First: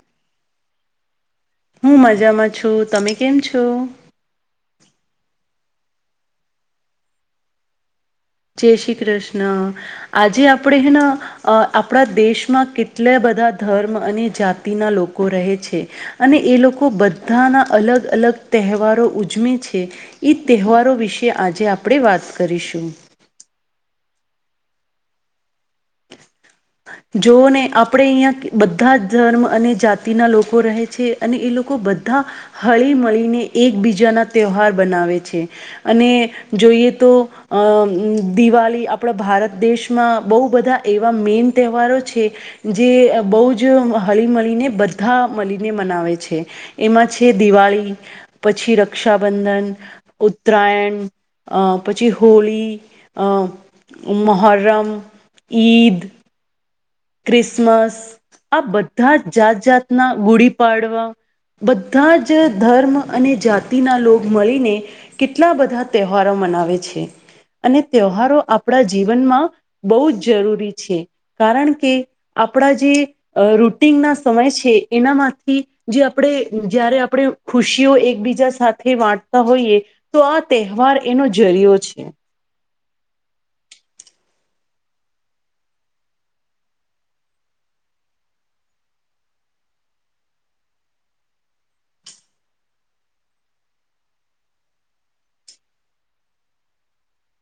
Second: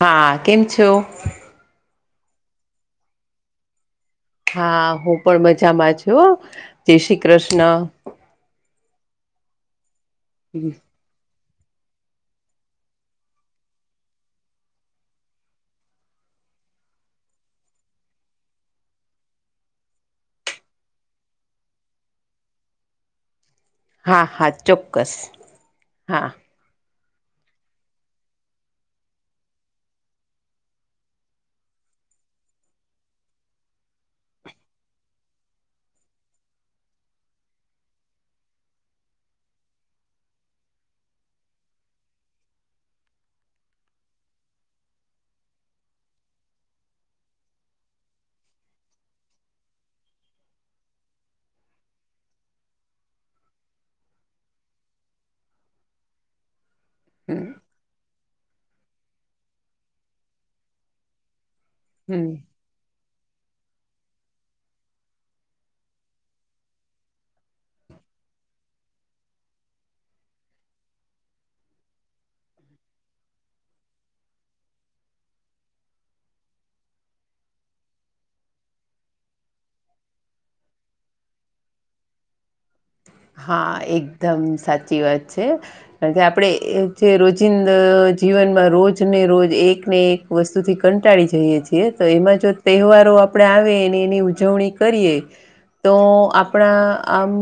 હા કેમ છો? હું મજામાં છું. તમે કેમ છો? હા હું પણ મજામાં છું. જય શ્રી કૃષ્ણ. જય શ્રી કૃષ્ણ. આજે આપડે હેન અ આપણા દેશમાં કેટલા બધા ધર્મ અને જાતિના લોકો રહે છે. અને એ લોકો બધાના અલગ અલગ તહેવારો ઉજમે છે. ઈ તહેવારો વિશે આજે આપણે વાત કરીશું. હા હા ચોક્કસ હા. જોવો ને આપણેે અહીંયા બધા જ ધર્મ અને જાતિના લોકો રહે છે. અને એ લોકો બધા હળી મળીને એકબીજાના તહેવાર બનાવે છે. અને જોઈએ તો અ દિવાળી આપડા ભારત દેશમાં બહુ બધા એવા મેન તહેવારો છે. જે બહુ જ હળી મળીને બધા મળીને મનાવે છે. એમાં છે દિવાળી, પછી રક્ષાબંધન, ઉત્તરાયણ, અ પછી હોળી, અ મહોરમ, ઈદ, હમ ક્રિસમસ આ બધા જાત જાતના, ગુડીપડવા, બધા હમ જ ધર્મ અને જાતિના લોગ મળીને કેટલા બધા તહેવારો મનાવે છે. અને તહેવારો આપડા જીવનમાં બહુ જ જરૂરી છે કારણ કે આપડા જે રૂટિનના સમય છે એનામાંથી જે આપડે જયારે આપડે ખુશીઓ એકબીજા સાથે વાંટતા હોઈએ તો આ તહેવાર એનો જરિયો છે. હા એકદમ સાચી વાત છે. કારણ કે આપડે જે રોજિંદા જીવનમાં રોજ ને રોજ એક ને એક વસ્તુથી કંટાળી જઈએ છીએ તો એમાં જો તહેવારો આપડે આવે અને એની ઉજવણી કરીએ તો આપણા આમ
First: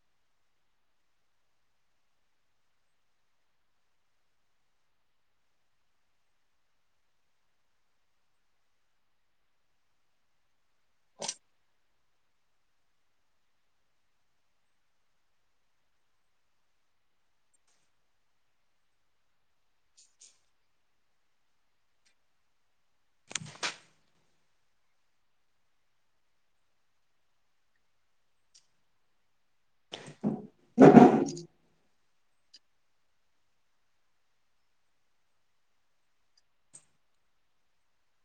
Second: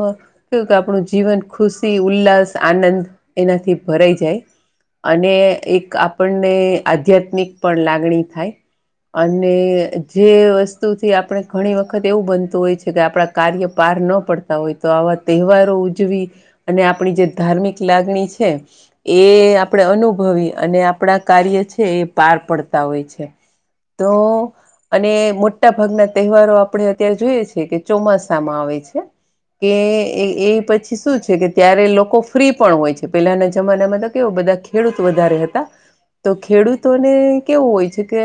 કેવું આપડુ જીવન ખુશી ઉલ્લાસ આનંદ એનાથી ભરાઈ જાય. અને એક આપણને આધ્યાત્મિક પણ લાગણી થાય. અને જે વસ્તુથી આપણે ઘણી વખત એવું બનતું હોય છે કે આપડા કાર્ય પાર ન પડતા હોય તો આવા તહેવારો ઉજવી અને આપણી જે ધાર્મિક લાગણી છે. એ આપડે અનુભવી અને આપડા કાર્ય છે એ પાર પડતા હોય છે. તો અને મોટા ભાગના તહેવારો આપડે અત્યારે જોઈએ છે કે ચોમાસામાં આવે છે. કે એ એ પછી શું છે કે ત્યારે લોકો ફ્રી પણ હોય છે પેલાના જમાનામાં તો કેવો બધા ખેડૂત વધારે હતા તો ખેડૂતોને કેવું હોય છે કે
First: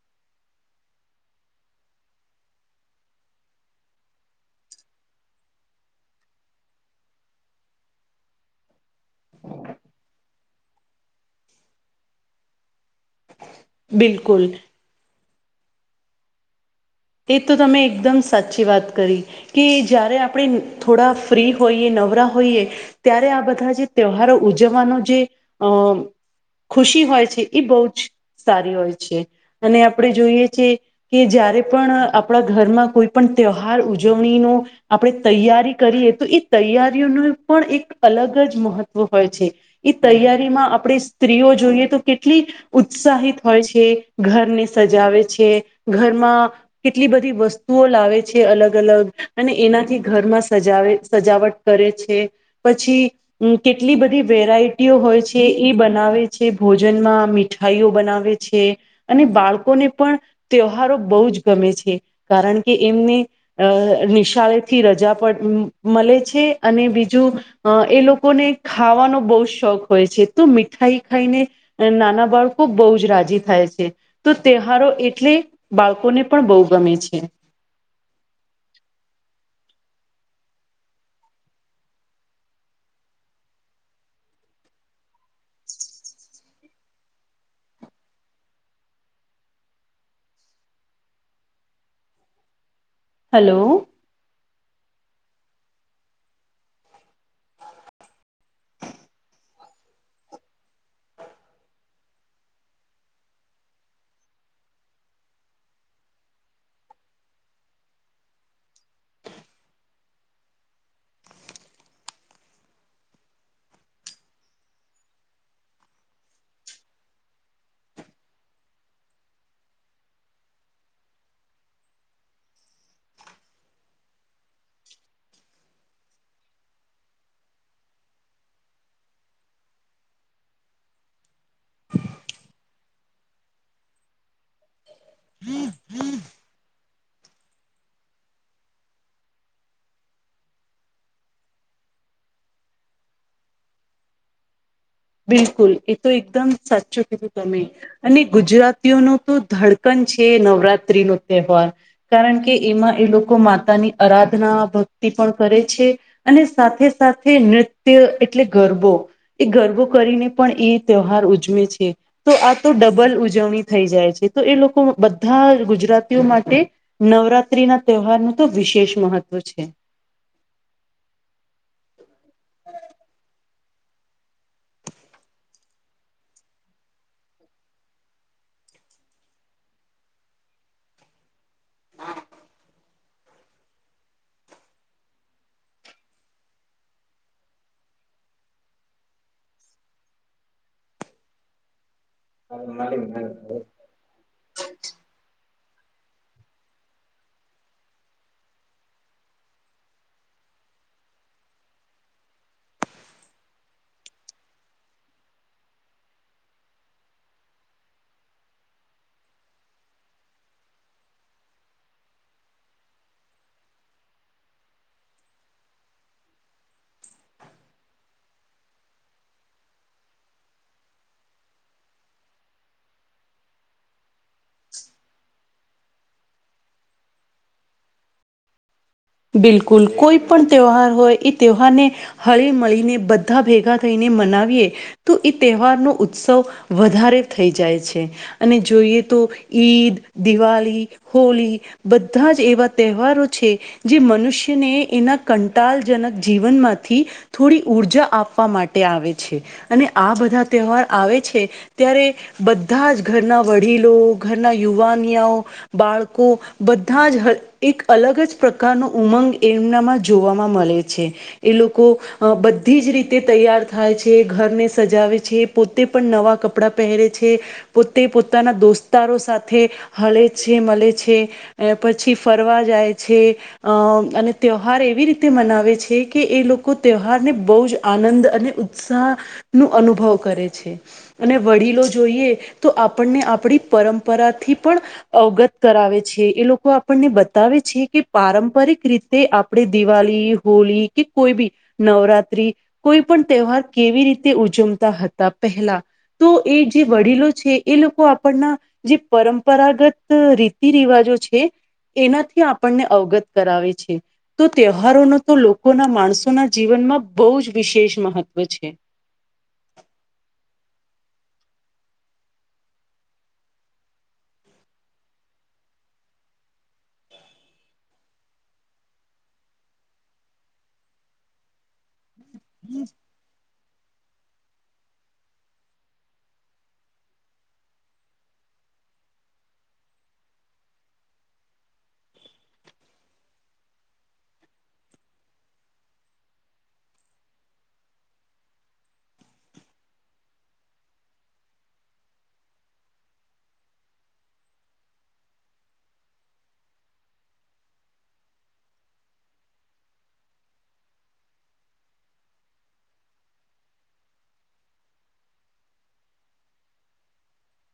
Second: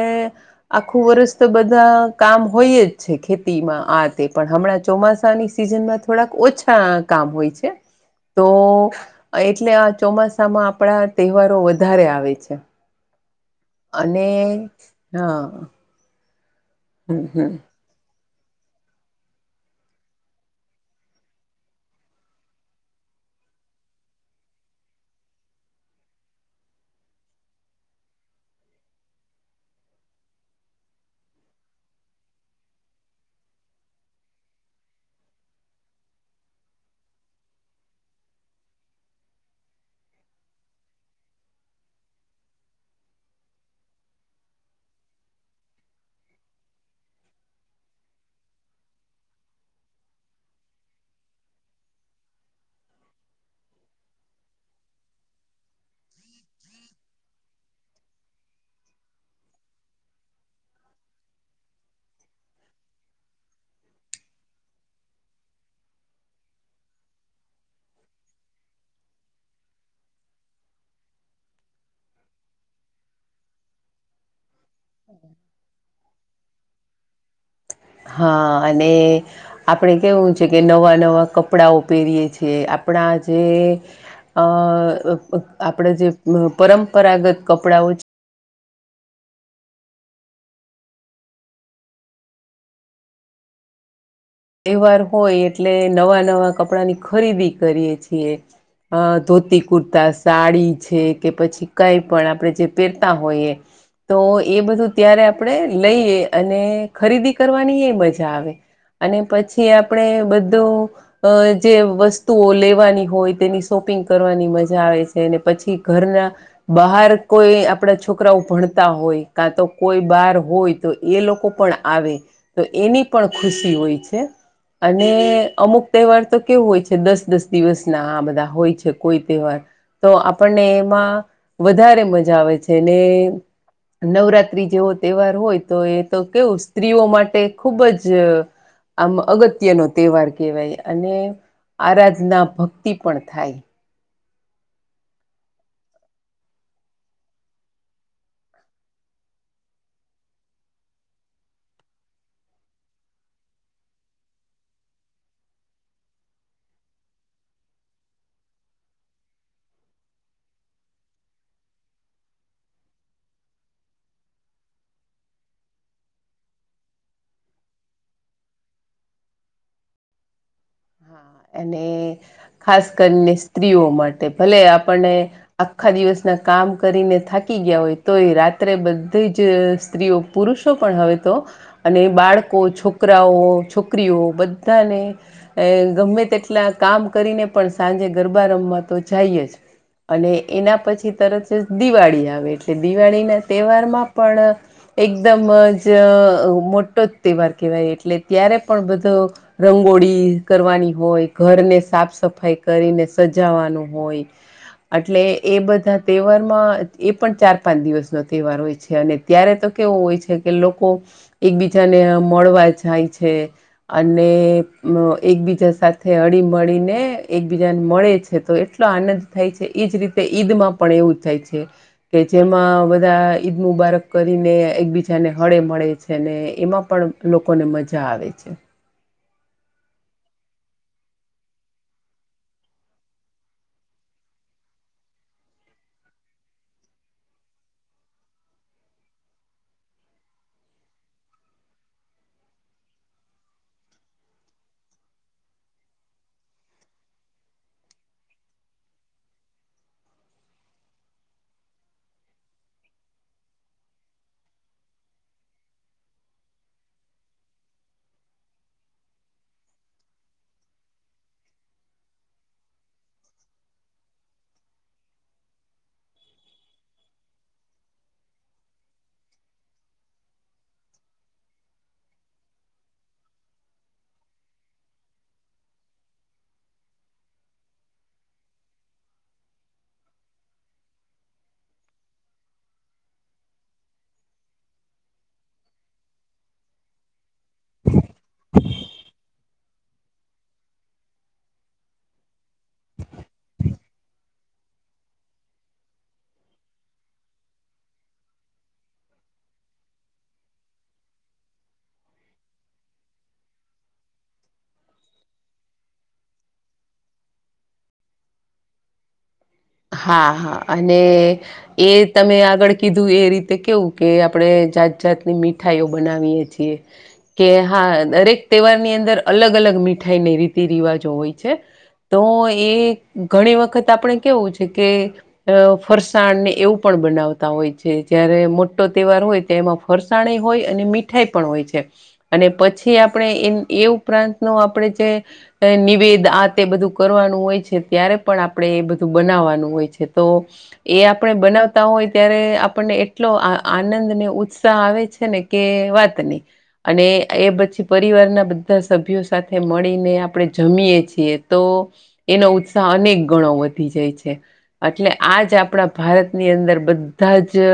આખું વર્ષ તો બધા કામ હોય જ છે ખેતીમાં આ તે પણ હમણાં ચોમાસાની સિઝનમાં થોડાક ઓછા કામ હોય છે તો એટલે આ ચોમાસામાં આપડા તહેવારો વધારે આવે છે. અને બિલકુલ હા હમ તે હમ તો તમે એકદમ સાચી વાત કરી કે જ્યારે આપડે થોડા ફ્રી હોઈએ નવરા હોઈએ. ત્યારે આ બધા જે તહેવારો ઉજવવાનો જે અ ખુશી હોય છે એ બહુ જ સારી હોય છે અને આપડે જોઈએ છે કે જ્યારે પણ આપડા ઘરમાં કોઈ પણ તહેવાર ઉજવણીનો આપડે તૈયારી કરીએ તો એ તૈયારીઓનું પણ એક અલગ જ મહત્વ હોય છે. એ તૈયારી માં આપડે સ્ત્રીઓ જોઈએ તો કેટલી ઉત્સાહિત હોય છે ઘરને સજાવે છે ઘરમાં કેટલી બધી વસ્તુઓ લાવે છે અલગ અલગ અને એનાથી ઘરમાં સજાવે સજાવટ કરે છે પછી અમ કેટલી બધી વેરાયટીઓ હોય છે એ બનાવે છે ભોજનમાં મીઠાઈઓ બનાવે છે અને બાળકો ને પણ ત્યહારો બઉ જ ગમે છે કારણ કે એમને અ નિશાળેથી રજા પડ મળે છે અને બીજું અ એ લોકોને ખાવાનો બહુ શોખ હોય છે તો મીઠાઈ ખાઈને નાના બાળકો બઉ જ રાજી થાય છે. તો તહેવારો એટલે બાળકોને પણ બહુ ગમે છે. હા અને આપણે કેવું છે કે નવાં નવાં કપડાંઓ પહેરીએ છીએ, આપણા જે અ આપડે જે પરંપરાગત કપડાઓ હાલો. તહેવાર હોય એટલે નવા નવા કપડા ની ખરીદી કરીએ છીએ. અ ધોતી, કુર્તા, સાડી છે કે પછી કઈ પણ આપણે જે પહેરતા હોઈએ. તો એ બધું ત્યારે આપણે લઈએ અને ખરીદી કરવાની એ મજા આવે. અને પછી આપણેે બધું અ જે વસ્તુઓ લેવાની હોય તેની શોપિંગ કરવાની મજા આવે છે અને પછી ઘરના બહાર કોઈ આપણા છોકરાઓ ભણતા હોય કાં તો કોઈ બહાર હોય તો એ લોકો પણ આવે તો એની પણ ખુશી હોય છે. અને અમુક તહેવાર તો કેવું હોય છે દસ દસ દિવસ ના આ બધા હોય છે કોઈ તહેવાર. તો આપણને એમાં વધારે મજા આવે છે ને નવરાત્રી જેવો તહેવાર હોય તો, એ તો કેવું સ્ત્રીઓ માટે ખુબ જ આમ અગત્યનો તહેવાર કહેવાય અને આરાધના ભક્તિ પણ થાય. બિલકુલ, એ તો એકદમ સાચું કીધું તમે. અને ગુજરાતીઓ ન તો ધડકન છે, નવરાત્રી નો તહેવાર. કારણ કે એમાં એ લોકો માતાની આરાધના, ભક્તિ પણ કરે છે. અને સાથે સાથે નૃત્ય એટલે ગરબો. એ ગરબો કરીને પણ એ તહેવાર ઉજવે છે. તો આ તો ડબલ ઉજવણી થઈ જાય છે. તો એ લોકો બધા ગુજરાતીઓ માટે નવરાત્રી ના તહેવાર ન તો વિશેષ મહત્વ છે. અને ખાસ કરીને સ્ત્રીઓ માટે, ભલે આપણને આખા દિવસના કામ કરીને થાકી ગયા હોય, તો એ રાત્રે બધી જ સ્ત્રીઓ પુરુષો પણ હવે તો. અને બાળકો, છોકરાઓ, છોકરીઓ બધાને અ ગમે તેટલા કામ કરીને પણ સાંજે ગરબા રમવા તો જાઈ જ. અને એના પછી તરત જ દિવાળી આવે. એટલે દિવાળી ના તહેવારમાં પણ એકદમ જ મોટો જ તહેવાર કહેવાય એટલે ત્યારે પણ બધો રંગોળી કરવાની હોય, ઘરને સાફ સફાઈ કરીને સજાવાનું હોય. એટલે એ બધા તહેવારમાં એ પણ ચાર પાંચ દિવસનો તહેવાર હોય છે અને ત્યારે તો કેવું હોય છે કે લોકો એકબીજાને મળવા જાય છે. અને અ એકબીજા સાથે અળી મળીને એકબીજાને મળે છે. તો એટલો આનંદ થાય છે, ઈજ રીતે ઈદ માં પણ એવું થાય છે. કે જેમાં બધા ઈદ મુબારક કરીને, એકબીજાને હળે મળે છે ને એમાં પણ લોકોને મજા આવે છે. બિલકુલ, કોઈ પણ તહેવાર હોય, એ તહેવારને હળી મળીને, બધા ભેગા થઈને મનાવીએ તો એ તહેવારનો ઉત્સવ વધારે થઈ જાય છે. અને જોઈએ તો ઈદ, દિવાળી હોળી બધા જ એવા તહેવારો છે. જે મનુષ્યને એના કંટાલજનક જીવનમાંથી થોડી ઉર્જા આપવા માટે આવે છે અને આ બધા તહેવાર આવે છે ત્યારે બધા જ ઘરના વડીલો, ઘરના યુવાનિયાઓ બાળકો બધા જ એક અલગ જ પ્રકારનો ઉમંગ એમનામાં જોવામાં મળે છે. એ લોકો બધી જ રીતે તૈયાર થાય છે, ઘરને સજાવે છે પોતે પણ નવાં કપડાં પહેરે છે. પોતે પોતાના દોસ્તારો સાથે હળે છે મળે છે. પછી ફરવા જાય છે. અ અને તહેવાર એવી રીતે મનાવે છે કે એ લોકો તહેવારને બહુ જ આનંદ અને ઉત્સાહ નું અનુભવ કરે છે. અને વડીલો જોઈએ તો આપણને આપણી પરંપરાથી પણ અવગત કરાવે છે એ લોકો આપણને બતાવે છે. કે પારંપરિક રીતે આપણે દિવાળી હોળી કે કોઈ બી નવરાત્રી કોઈ પણ તહેવાર કેવી રીતે ઉજવતા હતા પહેલા તો એ જે વડીલો છે એ લોકો આપણના. જે પરંપરાગત રીતિ રિવાજો છે એનાથી આપ આપણને અવગત કરાવે છે. તો તહેવારોનો તો લોકોના માણસોના જીવનમાં બહુ જ વિશેષ મહત્વ છે. હા હા અને એ તમે આગળ કીધું એ રીતે કેવું કે આપણે જાત જાતની મી મિઠાઈઓ બનાવીએ છીએ. કે હા દરેક તહેવાર ની અંદર અલગ અલગ મીઠાઈ ને રીતિ રિવાજો હોય છે. તો એ ઘણી વખત આપણે કેવું છે કે અ ફરસાણ ને એવું પણ બનાવતા હોય છે જયારે મોટો તહેવાર હોય તો એમાં ફરસાણ હોય અને મીઠાઈ પણ હોય છે. અને પછી આપણે એ એ ઉપરાંત નુ આપણે જે નિવેદ આ તે બધું કરવાનું હોય છે ત્યારે પણ આપડે એ બધું બનાવવાનું હોય છે તો એ આપણે બનાવતા હોય ત્યારે આપણને એટલો આનંદ ને ઉત્સાહ આવે છે ને કે વાતની અને એ પછી પરિવારના બધા સભ્યો સાથે મળીને આપણે જમીએ છીએ તો એનો ઉત્સાહ અનેક ગણો વધી જાય છે. એટલે આજ આપણા ભારતની અંદર બધા જ અ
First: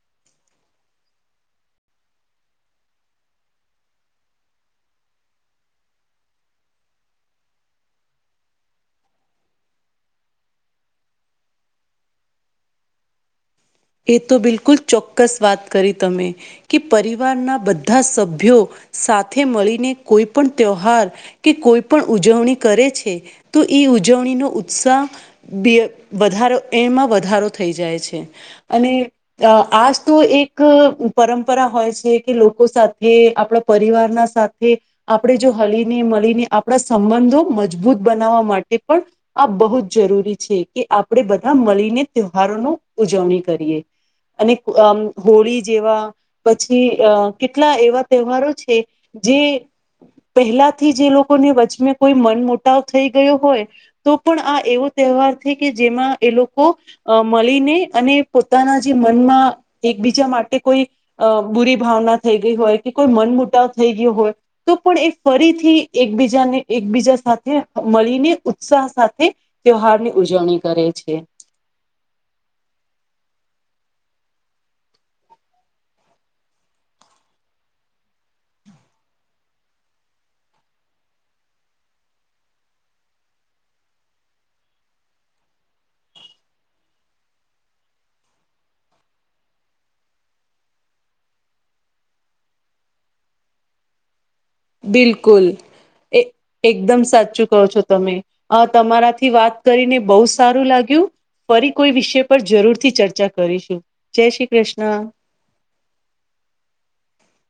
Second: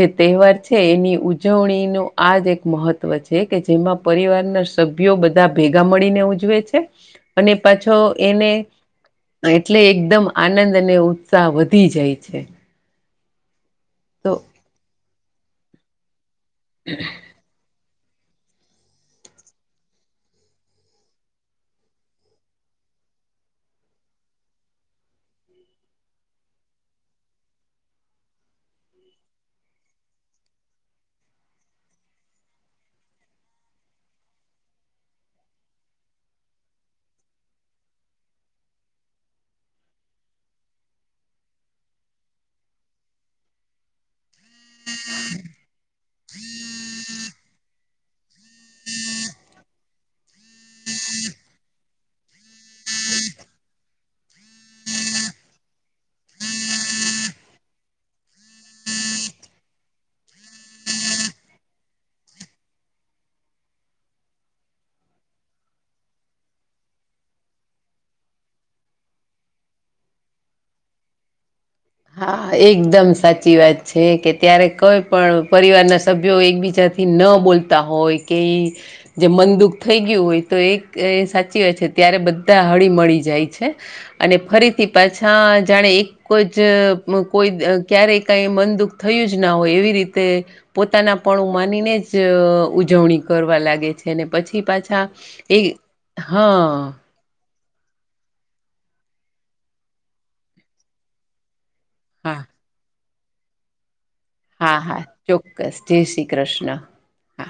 જે તહેવાર છે એની ઉજવણી નુ આજ એક મહત્વ છે કે જેમાં પરિવાર ના સભ્યો બધા ભેગા મળીને ઉજવે છે. અને પાછો એને એટલે એક એકદમ આનંદ અને ઉત્સાહ વધી જાય છે એ તો બિલકુલ ચોક્કસ વાત કરી તમે કે પરિવારના બધા બધા સભ્યો સાથે મળીને કોઈ પણ તહેવાાર કે કોઈ પણ ઉજવણી કરે છે તો ઈ ઉજવણી નો ઉત્સાહ બે વધારો એમાં વધારો થઈ જાય છે અને અ આજ તો એક પરંપરા હોય છે કે લોકો સાથે આપણા પરિવારના સાથે આપણે જો હલીને મળીને આપણા સંબંધો મજબૂત બનાવવા માટે પણ આ બહુ જ જરૂરી છે કે આપણેે બધા મળીને તહેવારોની ઉજવણી કરીએ અને હોળી જેવા પછી કેટલા એવા તહેવારો છે જે પહેલા થી જે લોકોને વચમે કોઈ મન મો પટાવ થઈ ગયો હોય તો પણ આ એવો તહેવાર છે કે જેમાં એ લોકો અ મળીને અને પોતાના જે મનમાં એકબીજા માટે કોઈ અ બુરી ભાવના થઈ ગઈ હોય કે કોઈ મન મુટાવ થઈ ગયો હોય તો પણ એ ફરીથી એકબીજાને એકબીજા સાથે મળીને ઉત્સાહ સાથે તેવહાર ની ઉજવણી કરે છે હા એકદમ સાચી વાત છે કે ત્યારે કોઈ પણ પરિવારના સભ્યો એકબીજા થી ન બોલતા હોય કે જે મનંદુખ થઈ ગયું હોય તો એ એ સાચી વાત છે ત્યારે બધા હળી મળી જાય છે. અને ફરીથી પાછા જાણે એક જ જ કોઈ ક્યારેય કઈ મન દુઃખ થયું જ ના હોય એવી રીતે પોતાના પણું માનીને જ ઉજવણી કરવા લાગે છે. ને પછી પાછ બિલકુલ એ એકદમ સાચું કહો છો તમે. અ તમારાથી વાત કરીને બહુ સારું લાગ્યું. ફરી કોઈ વિષય પર હા જરૂર થી ચર્ચા કરીશું. જય શ્રી હા હા કૃષ્ણ ચોક્કસ જય શ્રી કૃષ્ણ. હા